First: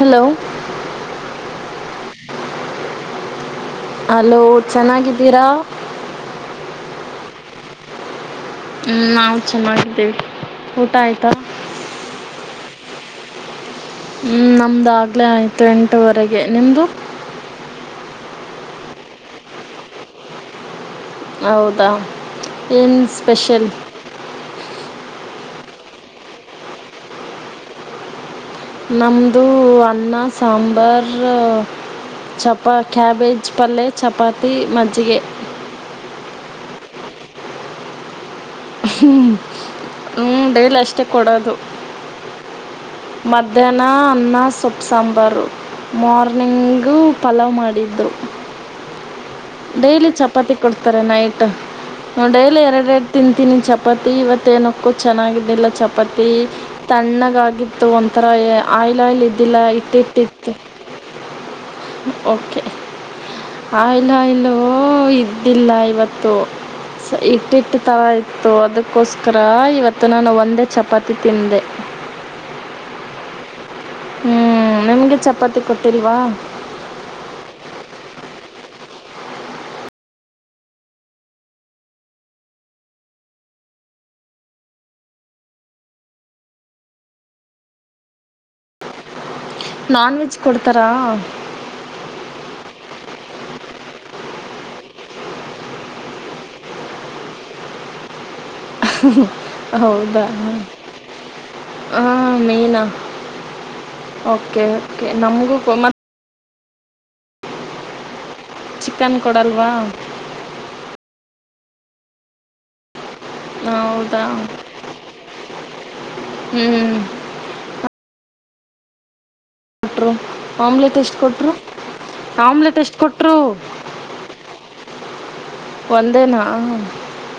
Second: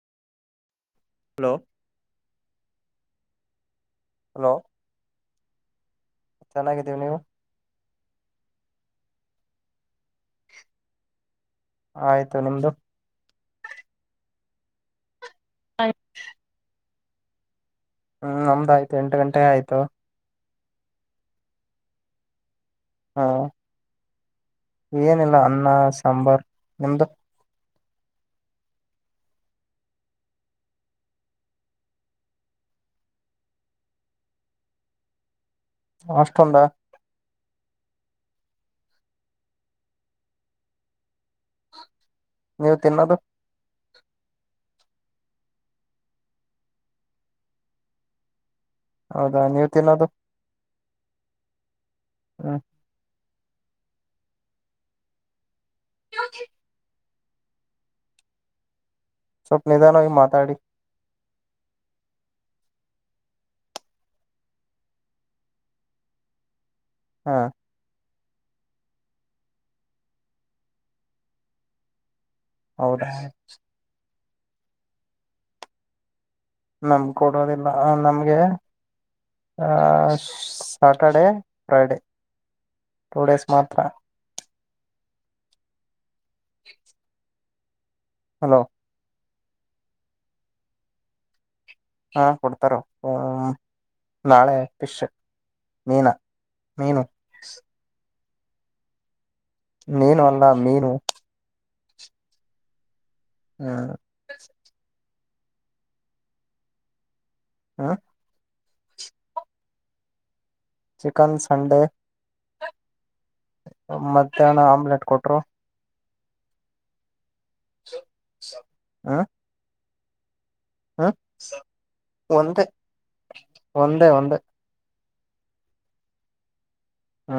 Hello hello hello ಚೆನ್ನಾಗಿದ್ದೀರಾ. ಚೆನ್ನಾಗಿದ್ದೀವಿ ನೀವು. ಹ್ಮ್ ನಾವು ಚೆನ್ನಾಗಿದ್ದೇವಿ, ಊಟ ಆಯ್ತಾ. ಆಯ್ತು ನಿಮ್ದು. ಹ್ಞ ನಮ್ಮ್ದಾಗ್ಲೇ ಆಯ್ತು ಎಂಟವರೆಗೆ ನಿಮ್ಮ್ದು. ಹ್ಮ್ ನಮ್ದ್ ಆಯ್ತು ಎಂಟ್ ಗಂಟೆಗೆ ಆಯ್ತು. ಹೌದಾ ಏನ್ ಹಾ ಸ್ಪೆಷಲ್? ಏನಿಲ್ಲ ಅನ್ನ ಸಾಂಬಾರ್, ನಿಮ್ದು? ನಮ್ಮ್ದು ಅನ್ನ ಸಾಂಬಾರು. ಚಪಾ ಕ್ಯಾಬೇಜ್ ಪಲ್ಲೆ ಚಪಾತಿ ಮಜ್ಜಿಗೆ. ಹ ಅಷ್ಟೊಂದಾ. ಹ್ಮ್ ಹ್ಮ ಡೈಲಿ ಅಷ್ಟೇ ಕೊಡೋದು. ನೀವು ತಿನ್ನೋದು? ಮಧ್ಯಾಹ್ನ ಅನ್ನ ಸೊಪ್ಪ್ ಸಾಂಬಾರು, ಮಾರ್ನಿಂಗು ಪಲಾವ್ ಮಾಡಿದ್ರು. ಹೌದಾ ನೀವ್? ಡೈಲಿ ಚಪಾತಿ ಕೊಡ್ತಾರೆ ನೈಟ್ ಹ್ಮ್ ಡೈಲಿ ಎರಡೆರಡ್ ತಿಂತೀನಿ ಚಪಾತಿ ಇವತ್ತೇನಕ್ಕೋ ಚೆನ್ನಾಗಿದ್ದಿಲ್ಲ ಚಪಾತಿ. ತಣ್ಣಗಾಗಿತ್ತು ಒಂಥರ ಆಯಿಲಾಯಿಲ್ ಇದ್ದಿಲ್ಲ ಸ್ವಲ್ಪ ನಿಧಾನವಾಗಿ ಹಿಟ್ಟಿಟ್ಟಿತ್ತು. ಮಾತಾಡಿ ಓಕೆ ಆ ಲ್ಲಾಯ್ಲು ಇದ್ದಿಲ್ಲ ಇವತ್ತು ಹಾ ಹಿಟ್ಟಿಟ್ಟು ತರ ಇ ತ್ತು ಅದಕ್ಕೋಸ್ಕರ ಇವತ್ತು ನಾನು ಒಂದೇ ಚಪಾತಿ ತಿಂದೆ. ಹೌದಾ? ಹ್ಮ್ ನಿಮ್ಗೆ ಚಪಾತಿ ಕೊಟ್ಟಿಲ್ವಾ? ನಮ್ಗ್ ಕೊಡೋದಿಲ್ಲ ಆ ನಮ್ಗೆ ಆ ಸಾಟರ್ಡೆೇ ಫ್ರೈಡೇ ಟೂ ಡೇಸ್ ಮಾತ್ರ. ಹಲೋ ನಾನ್ವೆಜ್ ಕೊಡ್ತಾರಾ. ಹಾ ಕೊಡ್ತಾರೆ ಹ ನಾಳೆ ಫಿಶು. ಮೀನಾ ಮೀನು. ಹು ಹು ಮೀನು ಹೌದಾ ಅಲ್ಲ ಮೀನು ಹ ಮೀನಾ? ಹ್ಮ ಓಕೆ ನಮ್ಗೂ ಹೋಮರ್ಕ್ ಹಾ ಚಿಕನ್ ಕೊಡಲ್ವಾ? ಚಿಕನ್ ಸಂಡೆ ಮಧ್ಯಾಹ್ನ ಆಮ್ಲೆಟ್ ಕೊಟ್ರು. ಹ್ಮ್ ಹ [unintelligible] ಆಮ್ಲೆಟ್ ಎಷ್ಟು ಕೊಟ್ಟ್ರು ಒಂದೇ ಆಮ್ಲೆಟ್ ಎಷ್ಟು ಕೊಟ್ಟ್ರು? ಒಂದೇ ಒಂದೇ ಒಂದೇನಾ? ಹ್ಮ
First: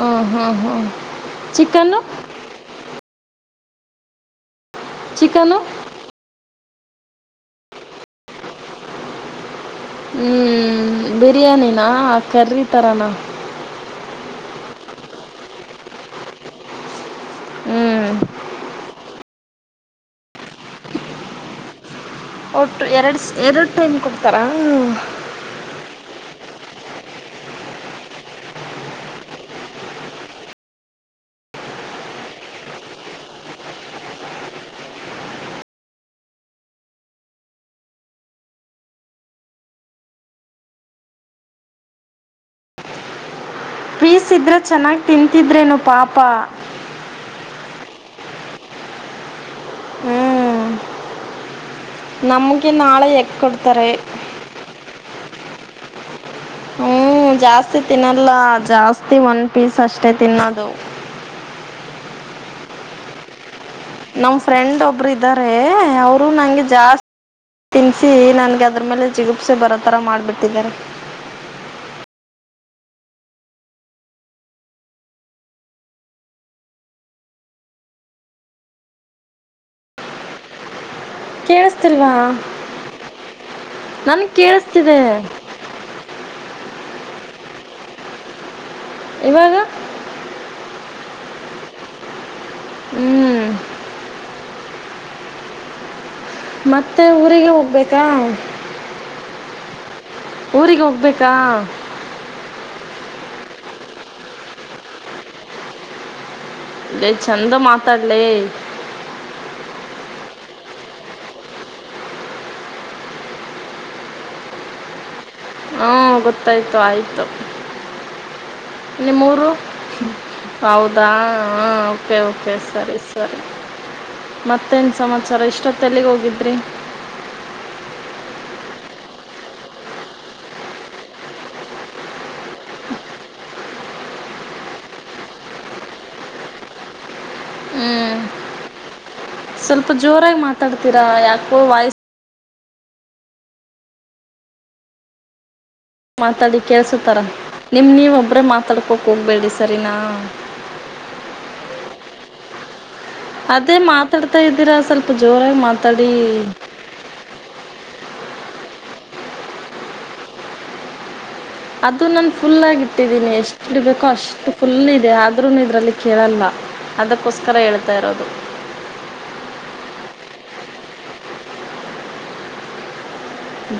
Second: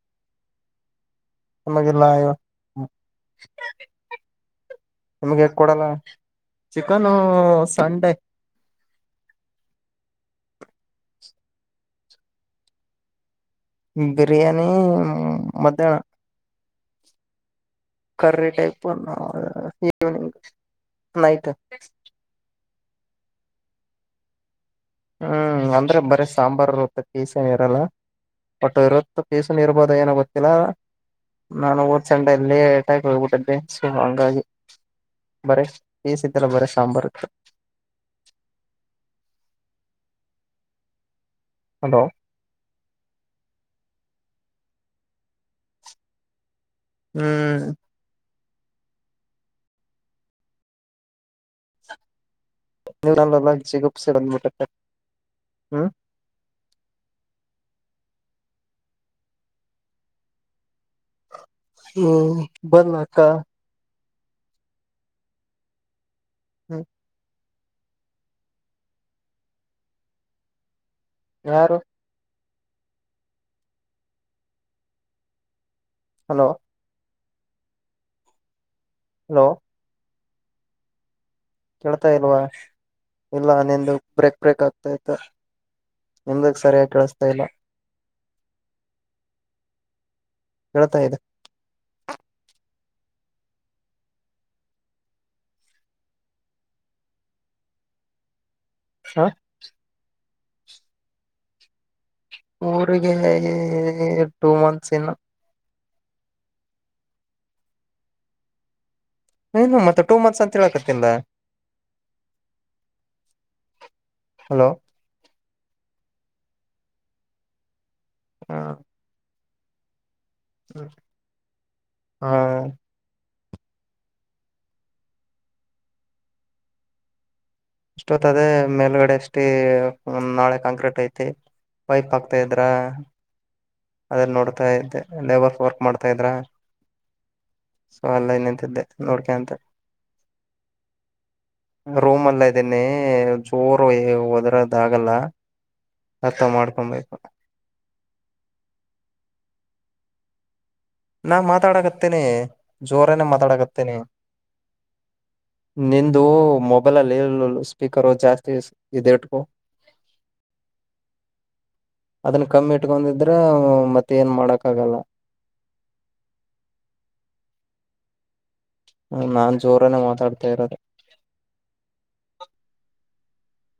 ಹ್ಮ್ ಹ್ಮ್ ಹ್ಮ್. ನಮಗೆಲ್ಲ ಹೇಳು ನಮಗೆ ಚಿಕನ್ನು ಕೊಡಲ್ಲ. ಚಿಕನೂ ಸಂಡೆ. ಹ್ಞ ಬಿರಿಯಾನಿನಾ ಕರ್ರಿ ತರನಾ? ಬಿರಿಯಾನಿ ಮಧ್ಯಾಹ್ನ ಹ್ಞೂ ಕರ್ರಿ ಟೈಪ್, ಈವ್ನಿಂಗ್ ನೈಟು. ಒಟ್ಟು ಎರಡು ಎರಡು ಟೈಮ್ ಕೊಡ್ತಾರಾ. ಹ್ಮ್ ಅಂದ್ರೆ ಬರಿ ಸಾಂಬಾರಿರ್ತ್ತ ಪೀಸೇನ್ ಇರಲ್ಲ. ಬಟ್ ಇವೊತ್ತು ಪೀಸೇನ್ ಇರ್ಬೋದು ಏನೋ ಗೊತ್ತಿಲ್ಲಾ. ನಾನು ಹೋದ್ ಸಂಡೇ ಲೇಟಾಗ್ ಹೋಗ್ಬಿಟ್ಟದ್ದೆ ಸ ಹಂಗಾಗಿ. ಬರೆ ಪೀಸ್ ಇದ್ದೆಲ್ಲ ಬರೀ ಸಾಂಬಾರು. ಹಲೋ ಪೀಸ್ ಇದ್ರೆ ಚೆನ್ನಾಗ್ ತಿಂತಿದ್ರೇನೊ ಪಾಪ. ಹ್ಮ್ ಹ್ಮ್ ನಮ್ಮ್ ಗೆ ನಾಳೆ ಎಕಗ್ ನೀವಲ್ಲ ಕೊಡ್ತಾರೆ. ಜಿಗುಪ್ಸಿ ಬಂದ್ಬಿಟ್ಟೆ ಹ್ಮ್ ಹ್ಮ್ ಜಾಸ್ತಿ ತಿನ್ನಲ್ಲ ಜಾಸ್ತಿ ಒಂದ್ ಪೀಸ್ ಅಷ್ಟೇ ತಿನ್ನೋದು. ಹ್ಮ್ ಬನ್ ಕ ನಮ್ ಫ್ರೆಂಡ್ ಒಬ್ರು ಇದ್ದಾರೆ ಅವರು ನಂಗೆ ಹ್ಮ್ ಜಾಸ್ತಿ ತಿನ್ಸಿ ನನ್ಗ್ ಅದ್ರ ಮೇಲೆ ಜಿಗುಪ್ಸೆ ಬರೋತರ ಮಾಡ್ಬಿಟ್ಟಿದ್ದಾರೆ. ಯಾರು? ಹಲೋ ಹಲೋ ಕೇಳ್ತಾ ಕೇಳಿಸ್ತಿಲ್ವಾ ಇಲ್ವಾ ಇಲ್ಲ ನಿಂದು ನನ್ಗೆ ಬ್ರೇಕ್ ಬ್ರೇಕ್ ಆಗ್ತಾ ಕೇಳಿಸ್ತಿದೆ ಇತ್ತು. ನಿಮ್ದಕ್ ಸರಿಯಾಗಿ ಕೇಳಿಸ್ತಾ ಇಲ್ಲ. ಇವಾಗ? ಕೇಳ್ತಾ ಇದೆ. ಹ್ಮ್ ಮತ್ತೆ ಊರಿಗೆ ಹೋಗ್ಬೇಕಾ? ಹ ಊರಿಗೋಗ್ಬೇಕಾ? ಊರಿಗೆ ಟೂ ಮಂತ್ಸ್ ಇನ್ನು. ಲೇ ಚಂದ ಮಾತಾಡ್ಲೇ. ಏನು ಮತ್ತೆ ಟೂ ಮಂತ್ಸ್ ಅಂತ ಹೇಳಕತ್ತಿಂದ? ಹಲೋ ಹ್ಮ ಗೊತ್ತಾಯ್ತು ಆಯ್ತು. ಹಾ ನಿಮ್ಮೂರು ಹೌದಾ ಓಕೆ ಹ ಓಕೆ ಸರಿ. ಮತ್ತೇನ್ ಸಮಾಚಾರ ಇಷ್ಟೊತ್ತೆಲ್ಲಿಗ್ ಹೋಗಿದ್ರಿ? ಇಷ್ಟೊತ್ ಅದೇ ಮೇಲ್ಗಡೆ ಅಷ್ಟಿ ಒಂ ನಾಳೆ ಕಾಂಕ್ರೀಟ್ ಐತಿ. ಪೈಪ್ ಆಕ್ತೆ ಇದ್ರ. ಅದಲ್ ನೋಡ್ತಾ ಇದೆ ಲೇಬರ್ ಫೋರ್ಕ್ ಮಾಡ್ತಾ ಇದ್ರ. ಸೊ ಹ್ಮ್ ಅಲ್ಲ ನಿಂತಿದ್ದೆ ನೋಡ್ಕ ಅಂತ ಸ್ವಲ್ಪ ಜೋರಾಗಿ ಮಾತಾಡ್ತೀರಾ ಯಾಕೋ ವಾಯ್ಸ್ ರೂಮ್ ಎಲ್ಲೆ ಇದ್ದೀನಿ ಜೋರು ಒದ್ರದ್ ಆಗಲ್ಲ. ಅರ್ಥ ಮಾತಾಡಿ ಮಾಡ್ಕೊಬೇಕು ಕೇಳ್ಸತರ ನಿಮ್ ನೀವ್ ಒಬ್ರೇ ಮಾತಾಡ್ಕೋಕ್ ಹೋಗ್ಬೇಡಿ ಸರಿನಾ. ನಾ ಮಾತಾಡಕತ್ತೇನಿ. ಜೋರನೆ ಅದೇ ಮಾತಾಡಕತ್ತೆನಿ ಮಾತಾಡ್ತಾ ಇದ್ದೀರಾ ಸ್ವಲ್ಪ ಜೋರಾಗಿ ಮಾತಾಡಿ ನಿಂದು ಮೊಬ್ ಬೈಲ್ ಅಲ್ಲಿ ಸ್ಪೀಕರ್ ಜಾಸ್ತಿ ಇಸ್ ಇದಿಟ್ಕೊ. ಅದು ನಾನ್ ಅದನ್ನ ಫುಲ್ ಕಮ್ಮಿ ಆಗ್ ಇಟ್ಟಿದ್ದೀನಿ ಇಟ್ಕೊಂಡಿದ್ರ ಎಷ್ಟು ಇಡ್ಬೇಕೋ ಮತ್ತೆ ಏನ್ ಅಷ್ಟು ಮಾಡಕ್ ಫುಲ್ ಆಗಲ್ಲ ಇದೆ ಆದ್ರುನು ಇದ್ರಲ್ಲಿ ಕೇಳಲ್ಲ ಅದುಕ್ಕೋಸ್ಕರ ಹೇಳ್ತಾ ಇರೋದು. ಹ್ಮ ನಾನ್ ಜೋರನೇ ಮಾತಾಡ್ತಾ ಇರೋದು.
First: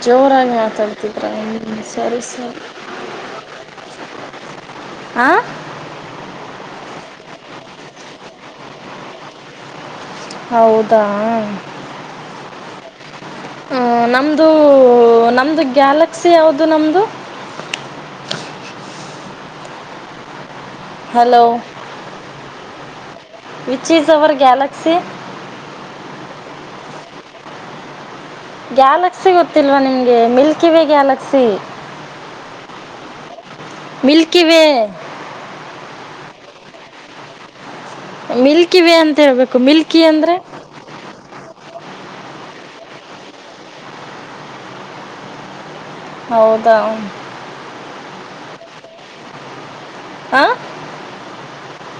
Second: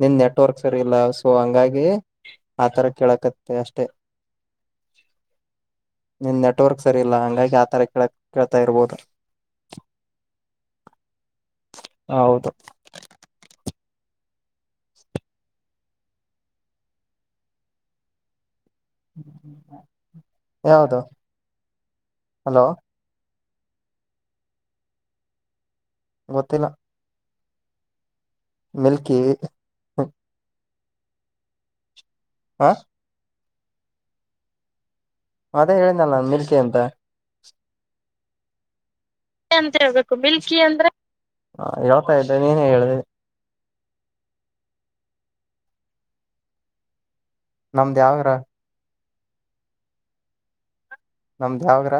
ನಿನ್ ಜೋರಾಗ್ ನೆಟ್ವರ್ಕ್ ಸರಿ ಇಲ್ಲ ಮಾತಾಡ್ತಿದ್ರ ಸೊ ಹ್ಮ ಹಂಗಾಗಿ ಸರಿ ಸರಿ. ಆತರ ಕೇಳಕತ್ತೆ ಅಷ್ಟೇ ಆ ನಿನ್ ನೆಟ್ವರ್ಕ್ ಸರಿ ಇಲ್ಲ ಹಂಗಾಗಿ ಆತರ ಕಳ್ ಕೇಳ್ತಾ ಇರ್ಬೋದು. ಹೌದಾ ಹೌದು ಹ ನಮ್ದು ನಮ್ದು ಗ್ಯಾಲಕ್ಸಿ ಯಾವ್ದು ನಮ್ದು. [unintelligible] ಯಾವ್ದು hello hello which is our galaxy. ಗೊತ್ತಿಲ್ಲ ಮಿಲ್ಕಿ ಗ್ಯಾಲಕ್ಸಿ ಗೊತ್ತಿಲ್ವಾ ನಿಮ್ಗೆ ಮಿಲ್ಕಿ ವೇ ಗ್ಯಾಲಕ್ಸಿ. ಹಾಂ ಮಿಲ್ಕಿ ವೇ. ಅದೇ ಹೇಳಿದ್ನಲ್ಲ ನಾನ್ ಮಿಲ್ಕಿ ಅಂತ. ಮಿಲ್ಕಿವೇ ಅಂತ ಹೇಳ್ಬೇಕು ಮಿಲ್ಕಿ ಅಂದ್ರೆ. ಹಾ ಹೇಳ್ತಾ ಇದ್ದೆ ನೀನೆ ಹೇಳ್ದೆ. ಹೌದಾ ನಮ್ದ್ ಯಾವ್ ಗ್ರಹ. ಹಾ ನಮ್ದ್ ಯಾವ್ ಗ್ರಹ.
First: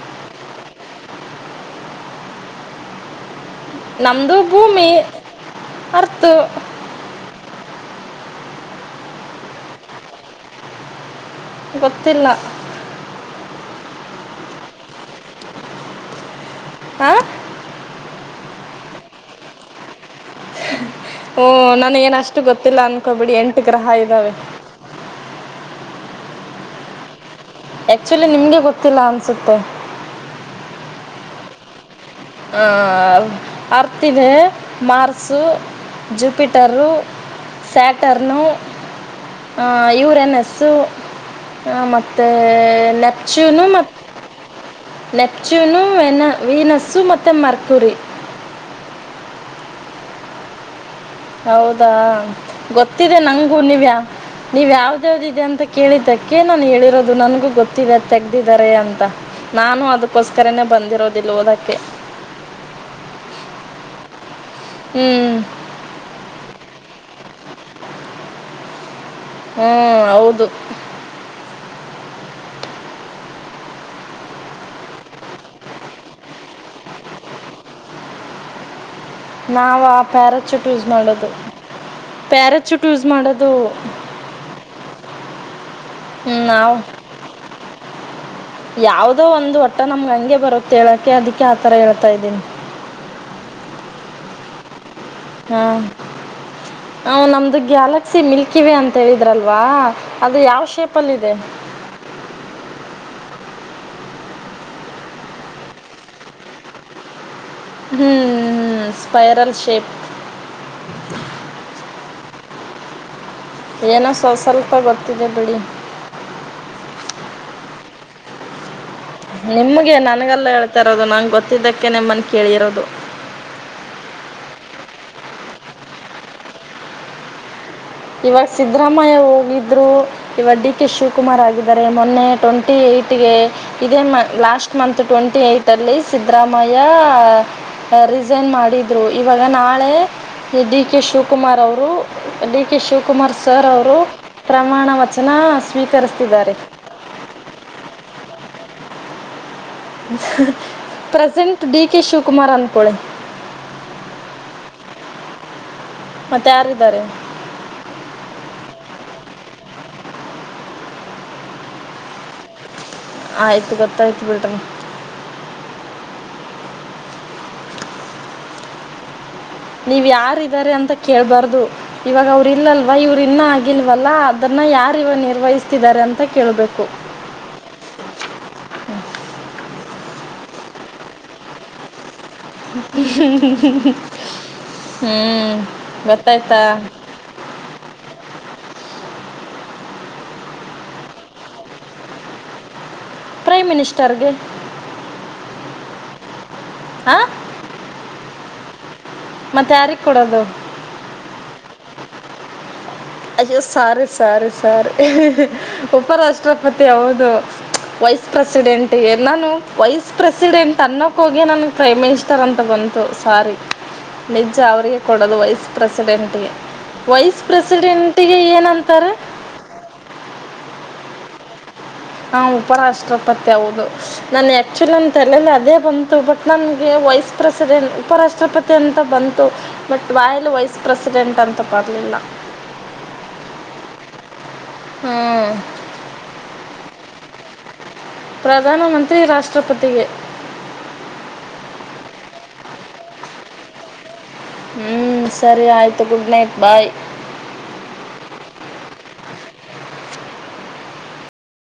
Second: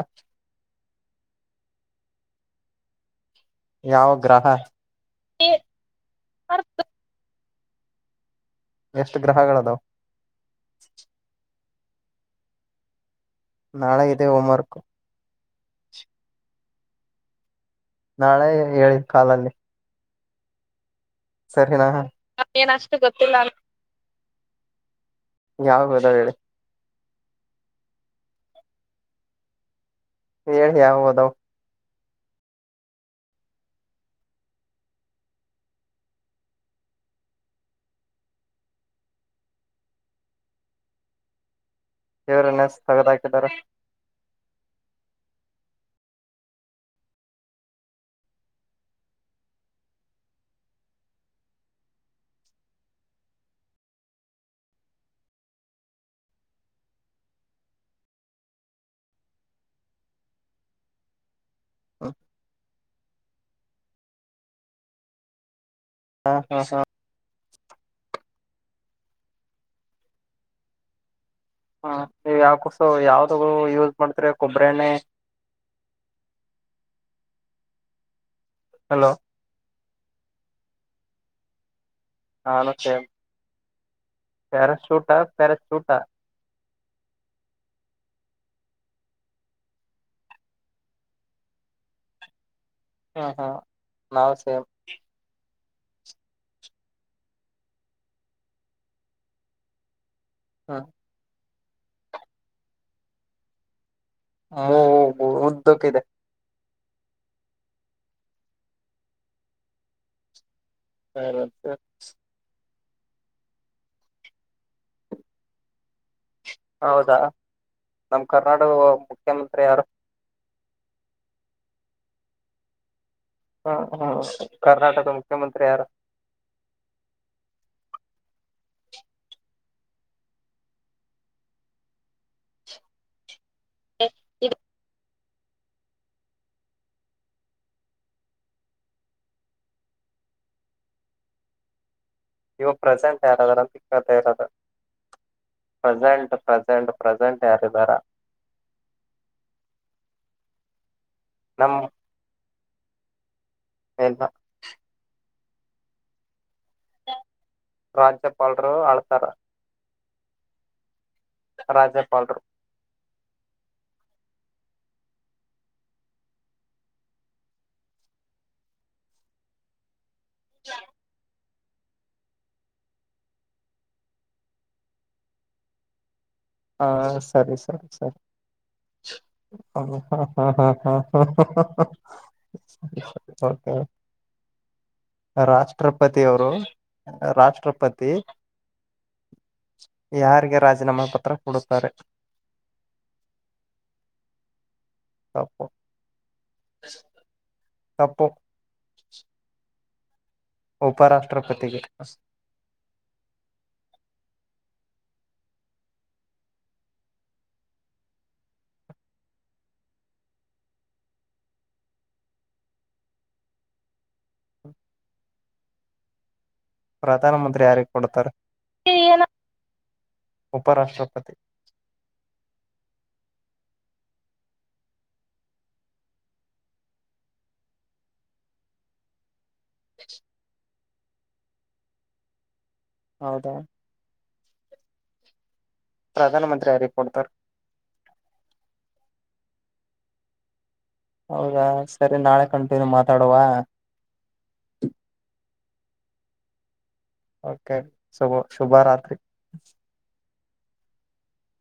ಯಾವ ನಮ್ದು ಗ್ರಹ ಭೂಮಿ ಅರ್ತು. ಎಷ್ಟ್ ಗ್ರಹಗಳ್ ಅದಾವ್. ಗೊತ್ತಿಲ್ಲ. ನಾಳೆ ಇದೆ ಹೋಮರ್ಕು. ಹಾ ನಾಳೆ ಹೇಳಿ ಕಾಲಲ್ಲಿ. ಓ ಸರಿನಾ ನನ್ಗ್ ಏನಷ್ಟು ಏನ್ ಗೊತ್ತಿಲ್ಲ ಅಷ್ಟು ಅನ್ಕೊಬೆಡಿ ಗೊತ್ತಿಲ್ಲ ಎಂಟ್ ಗ್ರಹ ಇದ್ದಾವೆ. ಯಾವ್ ಗ್ರಹ ಹೇಳಿ. ಆ್ಯಕ್ಚುಲಿ ನಿಮ್ಗೆ ಗೊತ್ತಿಲ್ಲ ಅನ್ಸುತ್ತೆ. ಹೇಳಿ ಯಾವ್ ಅದಾವ್. ಅ ಅರ್ತ್ ಇದೆ ಮಾರ್ಸು ಜುಪಿಟರ್ರು. ಸ್ಯಾಟರ್ನು ಯುರೆನಸ್ಸು ಮ ಮತ್ತೆ ದೇವ್ರನ್ನ ಏ ತಗದ ಹಾಕಿದಾರ ನೆಪ್ಚುನು ಮತ್ ನೆಪ್ಚೂನು ವೆನ ವೀನಸ್ಸು ಮತ್ತೆ ಮರ್ಕುರಿ. ಹೌದಾ ಗೊತ್ತಿದೆ ನಂಗು ನೀವ್ಯಾ ನೀವ್ ಯಾವ್ದ್ಯಾವ್ದ್ ಇದೆ ಅಂತ ಕೇಳಿದ್ದಕ್ಕೆ ನಾನು ಹೇಳಿರೋದು ನನ್ಗೂ ಗೊತ್ತಿದೆ ತೆಗ್ದಿದಿದ್ದಾರೆ ಅಂತ. ನಾನು ಅದಕ್ಕೋಸ್ಕರನೆೇ ಬಂದಿರೋದಿಲ್ಲ್ ಓದಕ್ಕೆ. ಹ್ಮ್ ಹಾ ಹಾ ಹಾ. ಹ್ಮ್ ಹೌದು. ಹ್ಮ ನೀವು ಯಾವ್ ಕುಸವ್ ಯಾವ್ದೂ ಯೂಸ್ ಮಾಡ್ತಿರಾ ಕೊಬ್ಬರ್ ಎಣ್ಣೆ. ಹಲೋ ನಾವಾ ಪ್ಯಾರ ಚೂಟ್ ಯೂಸ್ ಮಾಡೋದು ಪ್ಯಾರ ಚೂಟ್ ಯೂಸ್ ಮಾಡೋದು. [inaudible] ಪ್ಯಾರಾಶೂಟಾ ಪ್ಯರಾಚೂಟಾ? ನಾವು ಯಾವದೋ ಒಂದು ಒಟ್ಟಲ್ ನಮ್ಗೆ ಹಂಗೆ ಬರುತ್ತ್ ಹೇಳಕೆ ಅದಕ್ಕೆ ಆತರ ಹೇಳ್ತಾ ಇದೀನಿ. ಹ್ಮ್ ಹಾ ನಾವು ಸೇಮ್. ಹ್ಮ ಹ ನಮ್ದು ಗ್ಯಾಲಕ್ಸಿ ಮಿಲ್ಕಿವೇ ಅಂತ ಹೇಳಿದ್ರಲ್ವಾ. ಅದು ಯಾವ್ ಹ್ಮ ಶೇಪಲ್ಲಿದೆ? ಅವು ಉದ್ದಕ್ಕಿದೆ. ಹ್ಮ್ ಸ್ಪೈರಲ್ ಶೇಪ್. ಸ್ಪೈರಲ್ ಏನೋ ಸೊಸ್ವಲ್ಪ ಗೊತ್ತಿದೆ ಬಿಡಿ. ಹೌದಾ ನಮ್ ಕರ್ನಾಟಕ ಮುಖ್ಯಮಂತ್ರಿ ಯಾರು ನಿಮ್ಗೆ, ನನ್ಗಲ್ಲ ಹೇಳ್ತಾ ಇರೋದು ನಂಗೆ ಗೊತ್ತಿದ್ದಕ್ಕೆ ನಿಮ್ಮನ್ ಕೇಳಿರೋದು. ಹ್ಮ ಹ್ಮ್ ಕರ್ನಾಟಕದ ಮುಖ್ಯಮಂತ್ರಿ ಯಾರು? ಇವಾಗ ಸಿದ್ದರಾಮಯ್ಯ ಹೋಗಿದ್ರು. ಇವದ್ದಿಕ್ಕೆ ಡಿ ಕೆ ಶಿವಕುಮಾರ್ ಆಗಿದ್ದಾರೆ ಮೊನ್ನೆ ಟ್ವೆಂಟಿ ಏಟ್ಗೆ ಇದೇ ಲಾಸ್ಟ್ ಮಂತು ಟ್ವೆಂಟಿ ಏಟ್ ಅಲ್ಲಿ ಸಿದ್ದರಾಮಯ್ಯ ರಿಸೈನ್ ಮಾಡಿದ್ರು, ಇವಾಗ ನಾಳೆ ಡಿ ಕೆ ಶಿವಕುಮಾರ್ ಅವರು ಡಿ ಇವ ಕೆ ಪ್ರೆಸೆಂಟ್ ಶಿವಕುಮಾರ್ ಯಾರದಾರ ಸರ್ ಅಂತ ಅವರು ಕೇಳ್ತಾ ಇರೋದು ಪ್ರಮಾಣ ವಚನ ಪ್ರೆಸೆಂಟ್ ಸ್ವೀಕರಿಸ್ತಿದ್ದಾರೆ. ಪ್ರೆಸೆಂಟ್ ಪ್ರೆಸೆಂಟ್ ಯಾರಿದ್ದಿರಾ? ಪ್ರೆಸೆಂಟ್ ನಮ್ ಡಿ ಕೆ ಶಿವಕುಮಾರ್ ಅನ್ಕೊಳಿ. ಇಲ್ಲ. ಮತ್ತ್ಯಾರಿದ್ದಾರೆ? ರಾಜ್ಯಪಾಲ್ರು ಆಳ್ತಾರ. ರಾಜ್ಯಪಾಲ್ರು. ಆಯ್ತು ಗೊತ್ತಾಯ್ತು ಬಿಡ್ರಿ. ನೀವು ಯಾರಿದ್ದಾರೆ ಅಂತ ಕೇಳ್ಬಾರ್ದು. ಇವಾಗ ಅವರು ಇಲ್ಲಲ್ವ ಇವ್ರರು ಇನ್ನ ಆಗಿಲ್ವಲ್ಲ ಅದನ್ನ ಯಾರ ಇವಾಗ ನಿರ್ವಹಿಸ್ತಿದ್ದಾರೆ ಅಂತ ಕೇಳ್ಬೇಕು? ಹಾ ಸರಿ ಸರಿ ಸರಿ. ಹ ಹಾ ಹಾ ಹಾ ಹಾ ಹಾ ಓಕೆ ಹ್ಞೂ ರಾಷ್ಟ್ರಪತಿ ಅವರು ಗೊತ್ತಾಯ್ತಾ ರಾಷ್ಟ್ರಪತಿ ಯಾರಿಗೆ ರಾಜೀನಾಮಾ ಪತ್ರ ಕೊಡುತ್ತಾರೆ? ಪ್ರೈಮ್ ಮಿನಿಸ್ಟರ್ಗೆ. ತಪ್ಪು ಹಾಂ ತಪ್ಪು. ಮತ್ತ್ಯಾರಿಗೆ ಕೊಡದು? ಉಪರಾಷ್ಟ್ರಪತಿಗೆ. ಅಯ್ಯೋ ಸಾರಿ ಸಾರಿ ಸಾರಿ ಉಪರಾಷ್ಟ್ರಪತಿ ಹೌದು. ವೈಸ್ ಪ್ರೆಸಿಡೆಂಟ್ಗೆ ನಾನು ವೈಸ್ ಪ್ರೆಸಿಡೆಂಟ್ ಅನ್ನೋಕ್ ಹೋಗಿ ನಾನು ಪ್ರೈಮ್ ತರಂತ ಬಂತು ಸಾರಿ ನಿಜ ಅವ್ರಿಗೆ ಕೊಡೋದು ವೈಸ್ ಪ್ರೆಸಿಡೆಂಟ್ಗೆ. ಪ್ರಧಾನ ಮಂತ್ರಿ ಯಾರಿಗ್ ಕೊಡ್ತಾರೆ ಉಪರಾಷ್ಟ್ರಪತಿ. ಹಾ ಉಪರಾಷ್ಟ್ರಪತಿ ಹೌದು. ನಾನ್ ಆಕ್ಚುಲಿ ಅಂತಲ್ಲ ಅದೇ ಬಂತು ಬಟ್ ನನ್ಗೆ ವೈಸ್ ಪ್ರೆಸಿಡೆಂಟ್ ಉಪರಾಷ್ಟ್ರಪತಿ ಅಂತ ಬಂ ಬಟ್ ವಾಯ್ಲು ವೈಸ್ ಪ್ರೆಸಿಡೆಂಟ್ ಅಂತ ಬರ್ಲಿಲ್ಲ. ಹೌದಾ ಹ್ಮ್ ಪ್ರಧಾನ ಮಂತ್ರಿ ಯಾರಿಗ್ ಕೊಡ್ತರ್. ಪ್ರಧಾನ ಮಂತ್ರಿ ರಾಷ್ಟ್ರಪತಿಗೆ. ಹೌದಾ ಸರಿ ನಾಳೆ ಕಂಟಿನ್ಯೂ ಮಾತಾಡುವ. ಹ್ಮ್ ಸರಿ ಆಯ್ತು ಗುಡ್ ನೈಟ್ ಬಾಯ್. ಓಕೆ ಸುಬೊ ಶುಭ ರಾತ್ರಿ.